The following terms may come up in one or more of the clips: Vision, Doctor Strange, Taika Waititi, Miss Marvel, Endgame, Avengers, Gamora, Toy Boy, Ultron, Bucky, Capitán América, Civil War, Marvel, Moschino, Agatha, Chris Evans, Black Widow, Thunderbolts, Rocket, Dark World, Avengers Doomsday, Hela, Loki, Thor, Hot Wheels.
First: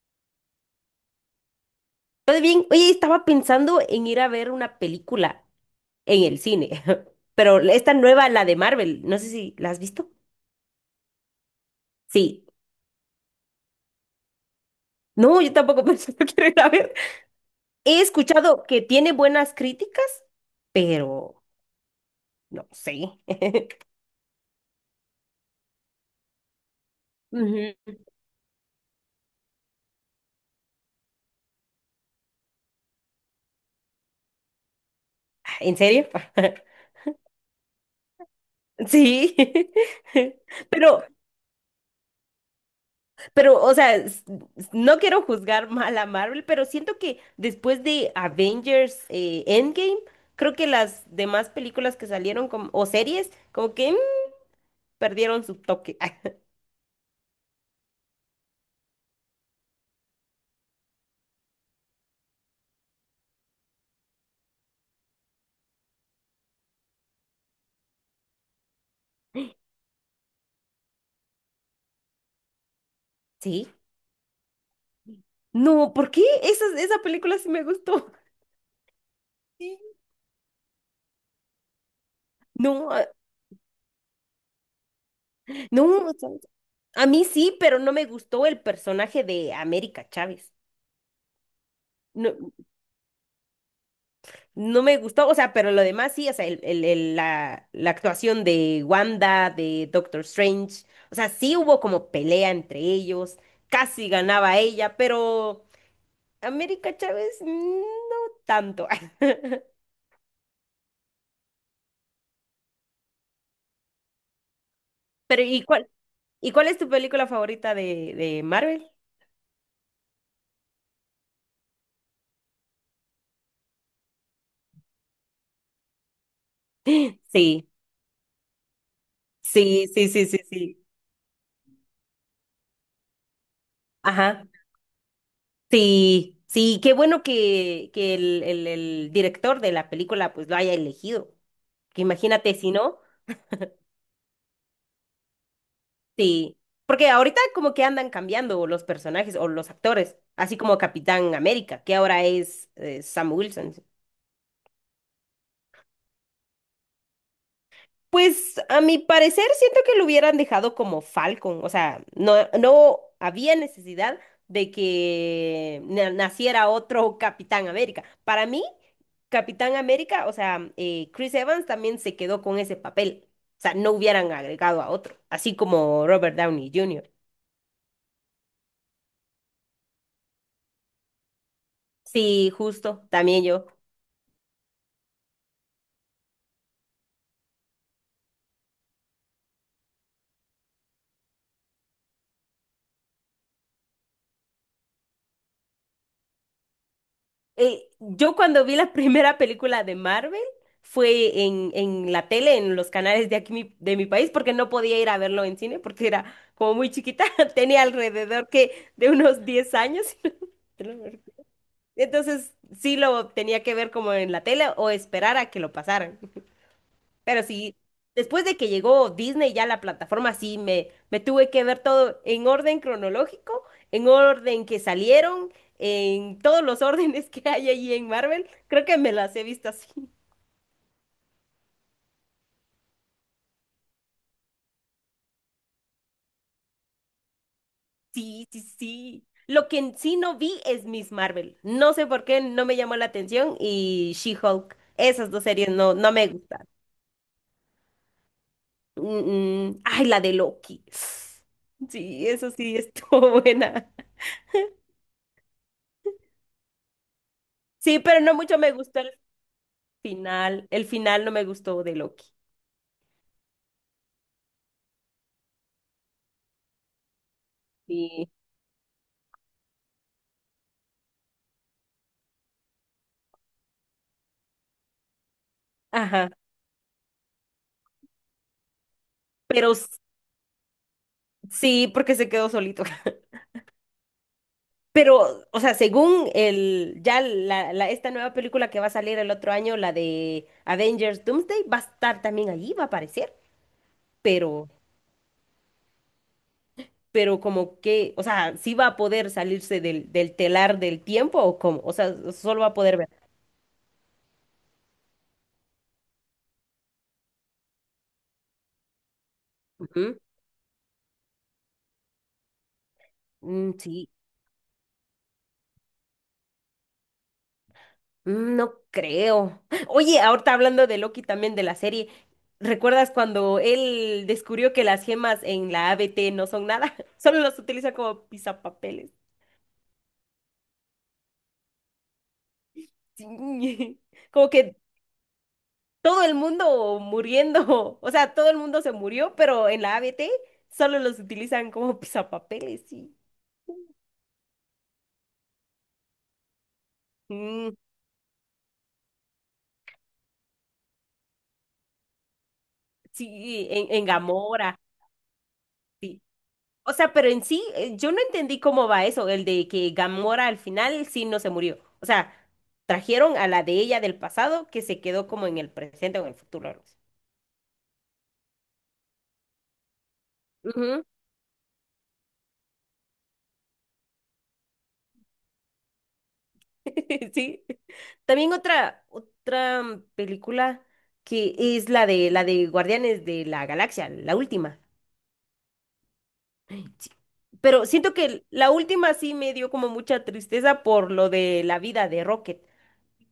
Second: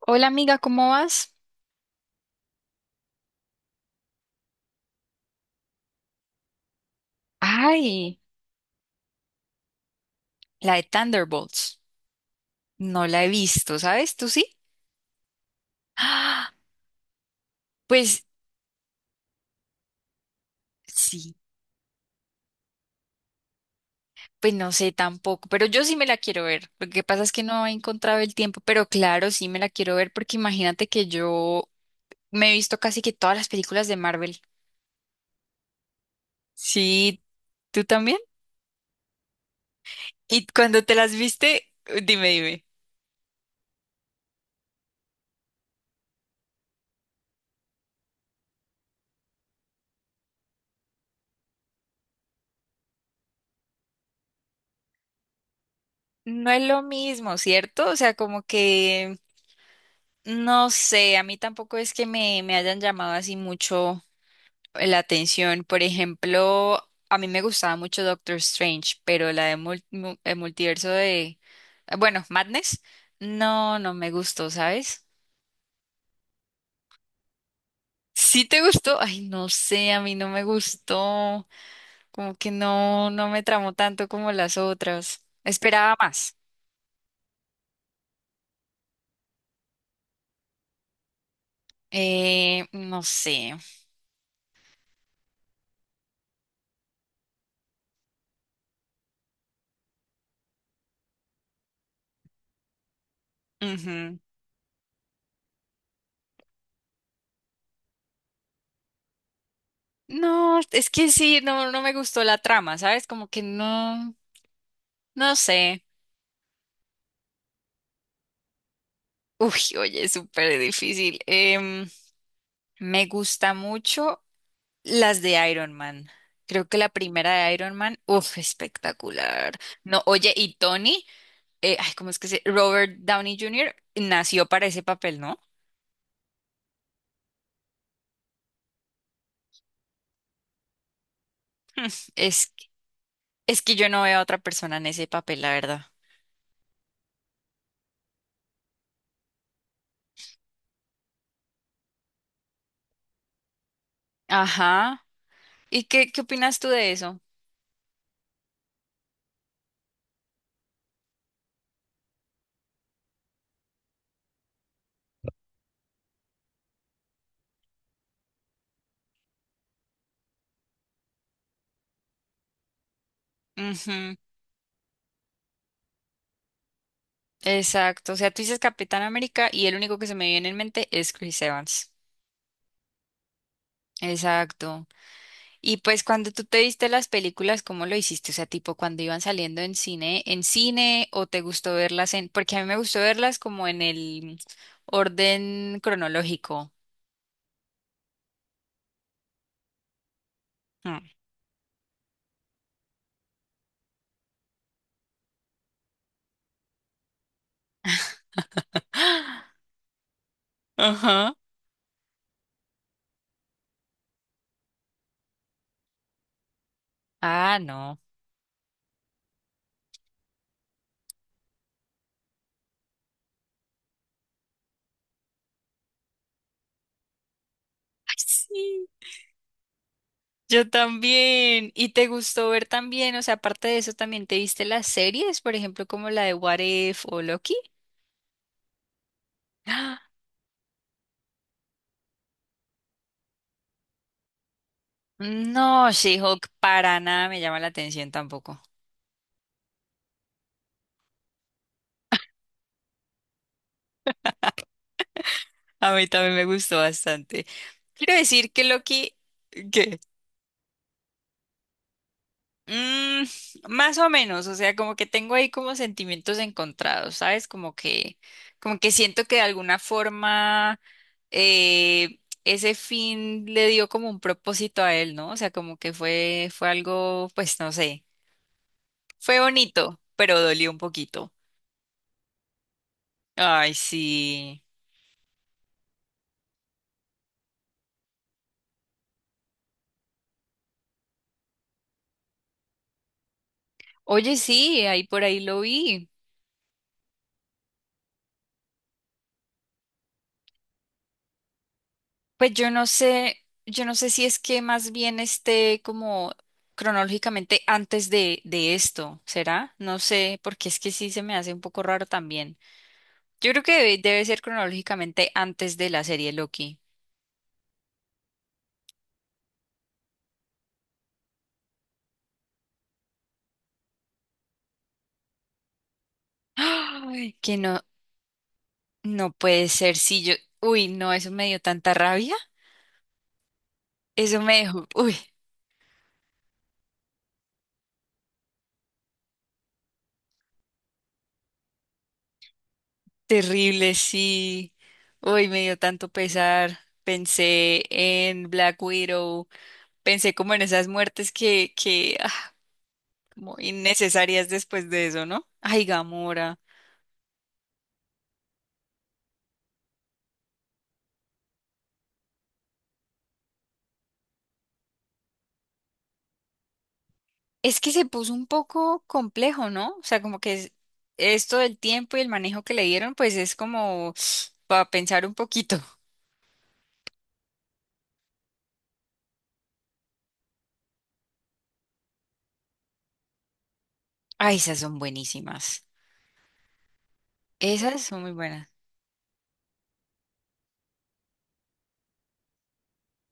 Hola amiga, ¿cómo vas? Todo bien, oye, estaba pensando en ir a ver una película en el cine, pero esta Ay, nueva, la de Marvel, no sé si la has visto. la de Thunderbolts. Sí, No la he visto, ¿sabes? ¿Tú sí? no, yo tampoco pensé que quiero Ah, ir a ver. He pues escuchado que tiene buenas críticas, sí, pero no sé. pues no sé tampoco, pero yo sí me la quiero ver. Lo que pasa es que no he Ujú. encontrado el tiempo, pero claro, sí me la quiero ver porque imagínate que yo me he visto casi que todas las películas de Marvel. ¿En serio? Sí, ¿tú también? Sí, Y cuando te pero las viste, dime, dime. Pero, o sea, no quiero juzgar mal a Marvel, pero siento que después de Avengers Endgame, creo que las demás películas que salieron o series, como que perdieron su toque. Ah, No es lo mismo, ¿cierto? O sea, como que no sé, a mí tampoco es que me hayan llamado así mucho la atención. Por ejemplo, a mí me gustaba mucho Doctor Strange, pero la de el multiverso de, bueno, Madness, sí. no, no me gustó, ¿sabes? No, ¿por qué? Esa película sí me gustó. ¿Sí te gustó? Ay, no sé, Sí. a mí no me gustó. Como que No, no, no me tramó tanto como las otras. Esperaba no, más. ¿sabes? A mí sí, pero no me gustó el personaje de América Chávez. No, No sé. No me gustó, o sea, pero lo demás sí, o sea, la actuación de Wanda, de Doctor Strange, o sea, sí hubo como pelea entre ellos, casi Ujú. ganaba ella, pero América Chávez no tanto. No, es que sí, no, no me gustó la trama, ¿sabes? Como que no, no Pero ¿y sé. cuál, y cuál es tu película favorita de Marvel? Uy, oye, es súper difícil. Me gusta mucho las de Iron Man. Creo que la primera de Sí, Iron Man, uff, espectacular. sí, No, sí, sí, oye, sí, y sí. Tony, ay, ¿cómo es que se? Robert Downey Jr. nació Ajá. para ese papel, ¿no? Sí, sí, qué bueno que el director de la película pues lo haya elegido. Que imagínate Es, si no. es que yo no veo a otra persona en ese papel, la verdad. Sí, porque ahorita como que andan cambiando los personajes o los actores, así como Capitán América, que ahora es Sam Wilson. Ajá. ¿Y qué opinas tú de eso? Pues a mi parecer siento que lo hubieran dejado como Falcon, o sea, no, no había necesidad de que naciera otro Capitán América. Para mí, Capitán América, o sea, Chris Evans también se quedó con ese papel, o sea, no Ujú. hubieran agregado a otro, así como Robert Downey Jr. Exacto. O sea, tú dices Capitán América y el único que se me viene en mente es Chris Evans. Sí, justo, también yo. Exacto. Y pues cuando tú te viste las películas, ¿cómo lo hiciste? O sea, tipo cuando iban saliendo en cine, o te gustó verlas en, porque a mí me gustó verlas como en el orden cronológico. Yo cuando vi la primera película de Marvel Mm. fue en la tele, en los canales de aquí de mi país, porque no podía ir a verlo en cine porque era como muy chiquita, tenía alrededor que de unos 10 años. Ajá. Entonces sí lo tenía que ver como en la tele o esperar a que lo pasaran. Pero Ah, sí, no. después de que llegó Disney ya a la plataforma, sí, me tuve que ver todo en orden cronológico, en orden que salieron, en todos los órdenes que hay ahí en Ay, Marvel. Creo sí, que me las he visto así. yo también. ¿Y te gustó ver también? O sea, aparte de eso, ¿también te viste las series? Por ejemplo, como la de What If o Loki. Sí, sí, sí. Lo que Ah, en sí no vi es Miss Marvel. No sé por qué no me llamó la atención y She-Hulk. Esas dos series no, no, no me She-Hulk gustan. para nada me llama la atención tampoco. Mm, mm. Ay, la de Loki. Sí, eso sí estuvo buena. A mí también me gustó bastante. Sí, Quiero pero no decir mucho que me gustó. Loki, ¿qué? El final no me gustó de Loki. Mm, Más o menos, o sea, como que tengo ahí como sentimientos encontrados, ¿sabes? Como que, Sí. Siento que de alguna forma ese fin le dio como un propósito a él, ¿no? O sea, como que Ajá, fue algo, pues no sé, fue pero bonito, pero dolió un poquito. sí, porque se quedó solito. Ay, sí. Pero, o sea, según el, ya esta nueva película que va a salir el otro año, la de Avengers Doomsday, va a estar también allí, va a aparecer, Oye, pero, sí, ahí por ahí lo vi. pero como que, o sea, sí va a poder salirse del telar del tiempo o cómo o sea, Pues solo va yo a no poder ver. sé, yo no sé si es que más bien esté como cronológicamente antes de esto, ¿será? No Ujú. sé, porque es que sí se me hace un poco raro también. Yo creo que Mm, debe, sí. debe ser cronológicamente antes de la serie Loki. No creo. Oye, ahorita hablando de Loki también de la serie, ¿recuerdas cuando él descubrió que las gemas en la ABT no son nada? Ay, Solo que las no, utiliza como pisapapeles. no puede ser, sí, yo, uy, no, eso me dio tanta rabia, Sí. eso Como me que dejó, uy, todo el mundo muriendo. O sea, todo el mundo se murió, pero en la ABT solo los utilizan como pisapapeles, sí. terrible, sí, uy, me dio tanto pesar, Mm, pensé en Black Widow, pensé como en esas muertes muy sí, en innecesarias Gamora. después de eso, ¿no? Ay, Sí. Gamora. O sea, pero en sí, yo no entendí cómo va eso, el de que Gamora al final sí no se murió. O sea, trajeron a la de ella del pasado que se quedó como en el presente o en el futuro. Algo así. Es que se puso un poco complejo, ¿no? O sea, como que Ujú. esto del tiempo y el manejo que le dieron, pues es como para pensar un poquito. Sí. También otra película que es la de Guardianes de la Galaxia, la Ay, esas última. son buenísimas. Sí. Pero Esas siento son muy que buenas. la última sí me dio como mucha tristeza por lo de la vida de Rocket,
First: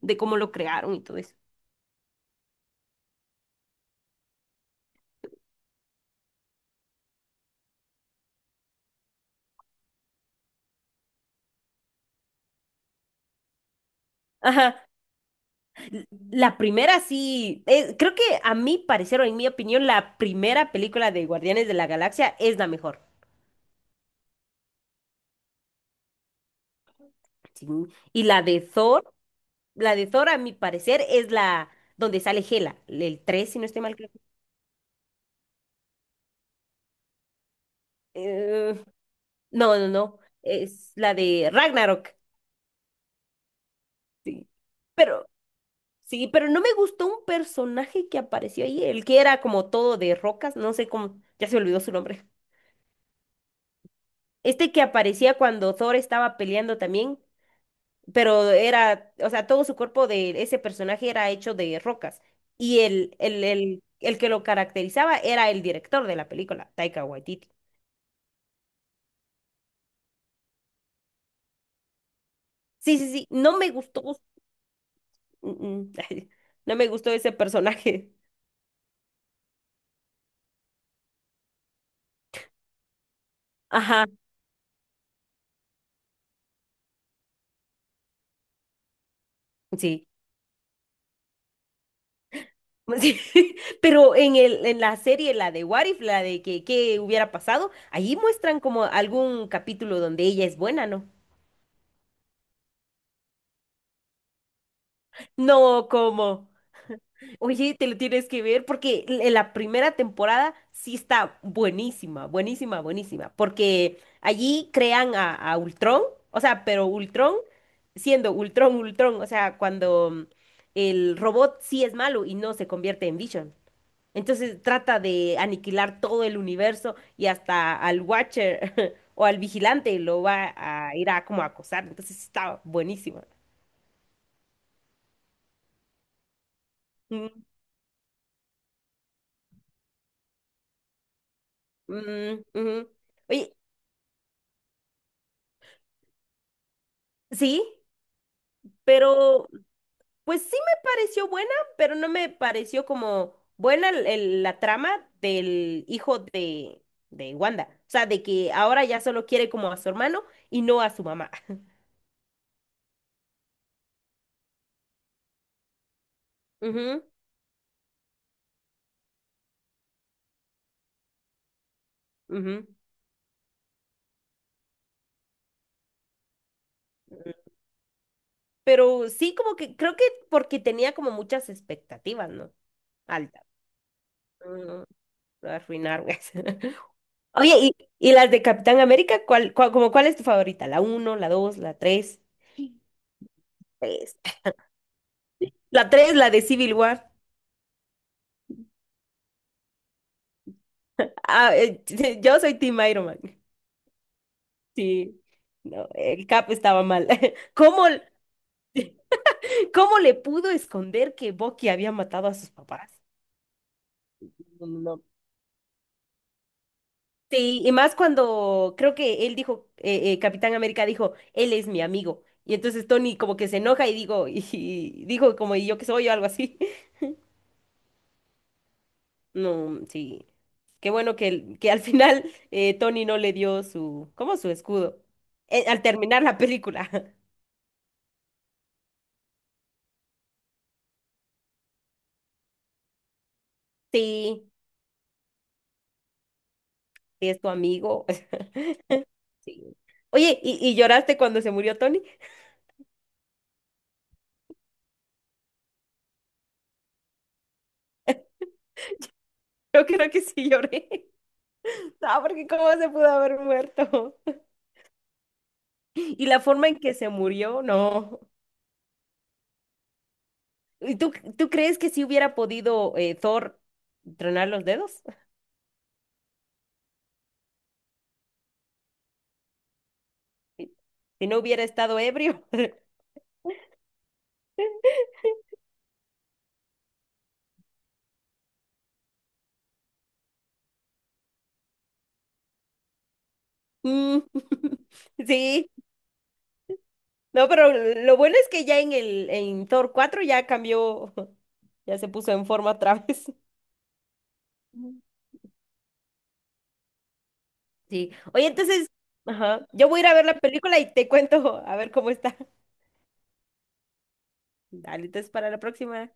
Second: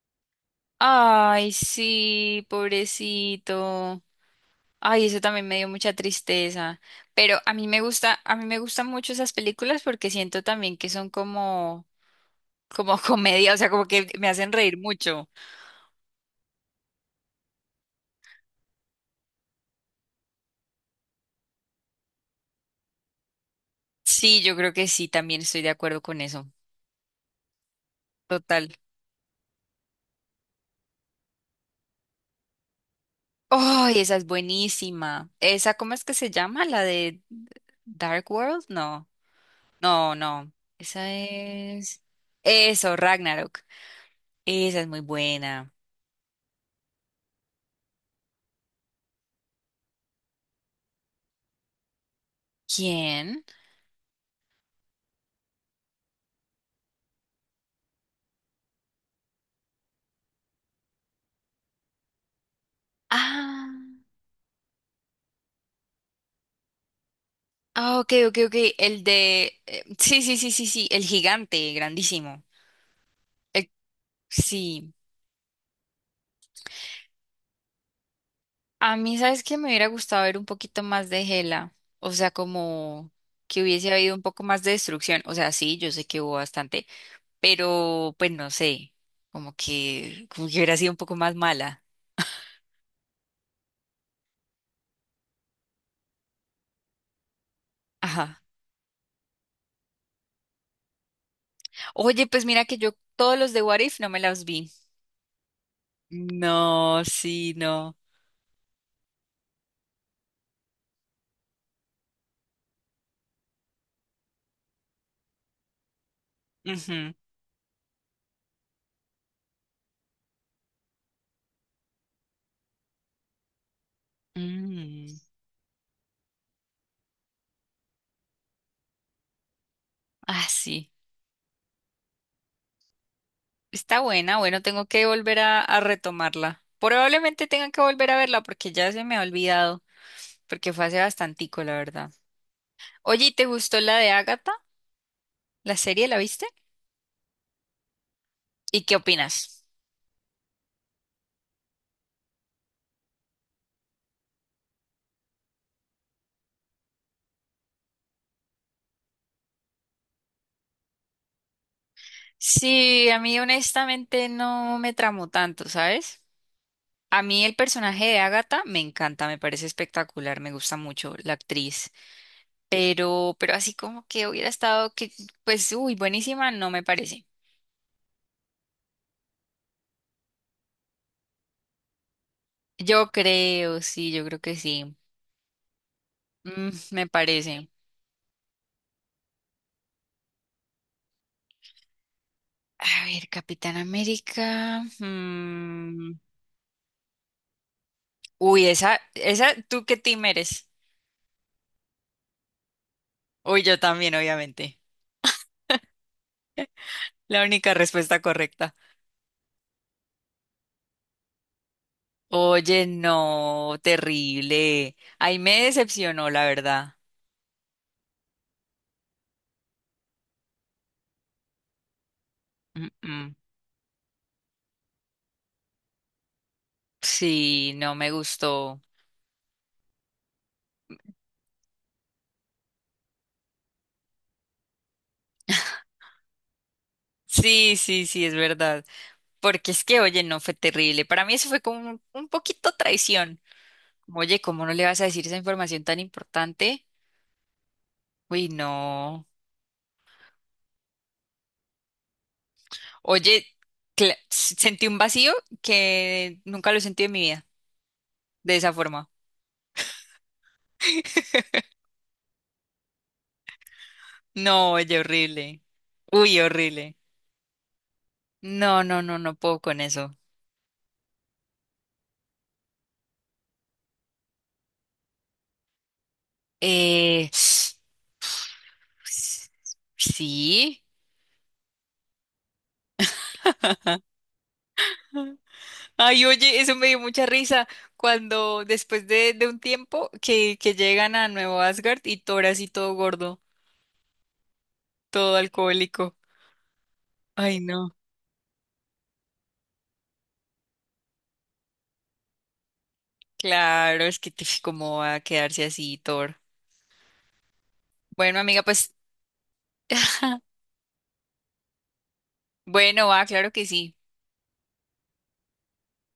de cómo lo crearon y todo eso. Ay, sí, pobrecito. Ay, eso también me dio mucha tristeza. Pero a mí me gustan mucho esas películas porque siento también que son como, como comedia, o sea, como que me hacen reír Ajá. mucho. La primera sí, creo que a mi parecer o en mi opinión, la primera película de Guardianes de la Galaxia es la mejor. Sí, yo creo que sí, también estoy de acuerdo con eso. Sí. Y Total. La de Thor a mi parecer es la donde sale Hela, el 3 si no estoy mal. ¡Ay, Creo esa es buenísima! ¿Esa cómo es que se llama? ¿La de Dark World? eh, No, no, no, no, no, no. es Esa la de es... Ragnarok. Eso, Ragnarok. Sí. Esa es muy Pero buena. sí, pero no me gustó un personaje que apareció ahí, el que era como todo de rocas, no sé cómo, ya se olvidó su nombre. ¿Quién? Este que aparecía cuando Thor estaba peleando también. Pero era, o sea, todo su cuerpo de ese personaje era hecho de rocas. Y el, el, Ah, el, el que lo caracterizaba era el director de la película, Taika Waititi. ah, ok, ok, ok. El de... sí, sí, sí, sí, sí. El gigante, grandísimo. Sí, sí, sí, no El- me gustó, Sí. mm, mm, no me gustó ese personaje. A mí, ¿sabes que me hubiera gustado ver un poquito más de Hela? O sea, como que hubiese Ajá, habido un poco más de destrucción. O sea, sí, yo sé que hubo bastante, pero pues no sé, como sí. que, hubiera sido un poco más mala. Sí, pero en la serie, la de What If, la de que, qué hubiera pasado, allí Ajá. muestran como algún capítulo donde ella es buena, ¿no? Oye, pues mira que yo todos los de What If no me las vi. No, como... No, sí, Oye, te no. lo tienes que ver porque la primera temporada sí está buenísima, buenísima, buenísima, porque allí crean a Ultron, o sea, pero Ujú. Ultron siendo Ultron, Ultron, o sea, cuando el robot sí es malo y no se convierte en Vision. Entonces trata Mm. de aniquilar todo el universo y hasta al Watcher o al vigilante lo Ah, va sí. a ir a como a acosar, entonces sí está buenísima. Está buena, bueno, tengo que volver a retomarla. Mm, Probablemente tenga que volver a verla porque ya se me ha olvidado, porque fue hace bastantico, la verdad. mm, ujú. Oye, ¿y te Oye, gustó la de Agatha? ¿La serie la viste? sí. ¿Y qué Pero opinas? Pues sí me pareció buena, pero no me pareció como buena la trama del hijo de Wanda. O sea, de que ahora ya solo quiere como a su hermano y no a su mamá. Sí, a mí honestamente no me tramó tanto, ¿sabes? Ujú, A mí el personaje de Agatha me encanta, me parece espectacular, me gusta mucho la actriz, ujú. Pero así como que hubiera estado que, pues, uy, buenísima, no me parece. Pero sí, como que creo que porque tenía como muchas expectativas, ¿no? Yo Altas. creo, sí, yo creo que Mm, sí. lo arruinaron. Mm, me Oye, parece. ¿y las de Capitán América? ¿Como cuál es tu favorita? ¿La uno, la 2, la 3? A ver, Capitán Tres. América. La 3, la de Civil War. Uy, esa, ¿tú qué team eres? Ah, yo soy Team Iron Man. Uy, yo también, obviamente. Sí, no, el Cap estaba mal. La única ¿Cómo, respuesta correcta. cómo le pudo esconder que Bucky había matado a sus Oye, papás? no, No, no, terrible. no. Ahí me decepcionó, la verdad. Sí, y más cuando creo que él dijo, Capitán América dijo, él es mi amigo. Y Mm, entonces Tony mm. como que se enoja y digo, y dijo como "¿Y yo que soy? O algo así. Sí, no me gustó. No, sí. Qué bueno que, que al final Tony no le dio su, ¿cómo su escudo? Al terminar la película. Sí, sí, sí, es verdad. Porque es que, oye, no fue terrible. Para mí eso fue como un poquito traición. Como, oye, Sí, ¿cómo no le vas a decir esa información tan importante? sí es tu amigo. Uy, no. Sí. Oye, ¿y lloraste cuando se murió Tony? Oye, sentí un vacío que nunca lo he sentido en mi vida, de esa forma. Yo creo que sí lloré. No, porque cómo se pudo haber muerto. No, oye, horrible. Y Uy, la forma en que horrible. se murió, no. No, no, no, no puedo con eso. ¿Y tú crees que si hubiera podido Thor tronar los dedos? Eh, sí. Si no hubiera estado ebrio. Ay, oye, eso me dio mucha risa cuando después de un tiempo que llegan a Nuevo Asgard y Thor así todo gordo, Mm, todo sí, alcohólico. no, Ay, pero no. lo bueno es que ya en Thor 4 ya cambió, ya se puso en forma otra vez. Claro, es que cómo va a quedarse así Thor. Sí. Bueno, Oye, amiga, entonces, pues ajá, yo voy a ir a ver la película y te cuento a ver cómo está. bueno, va, claro que sí. Dale, entonces para la próxima.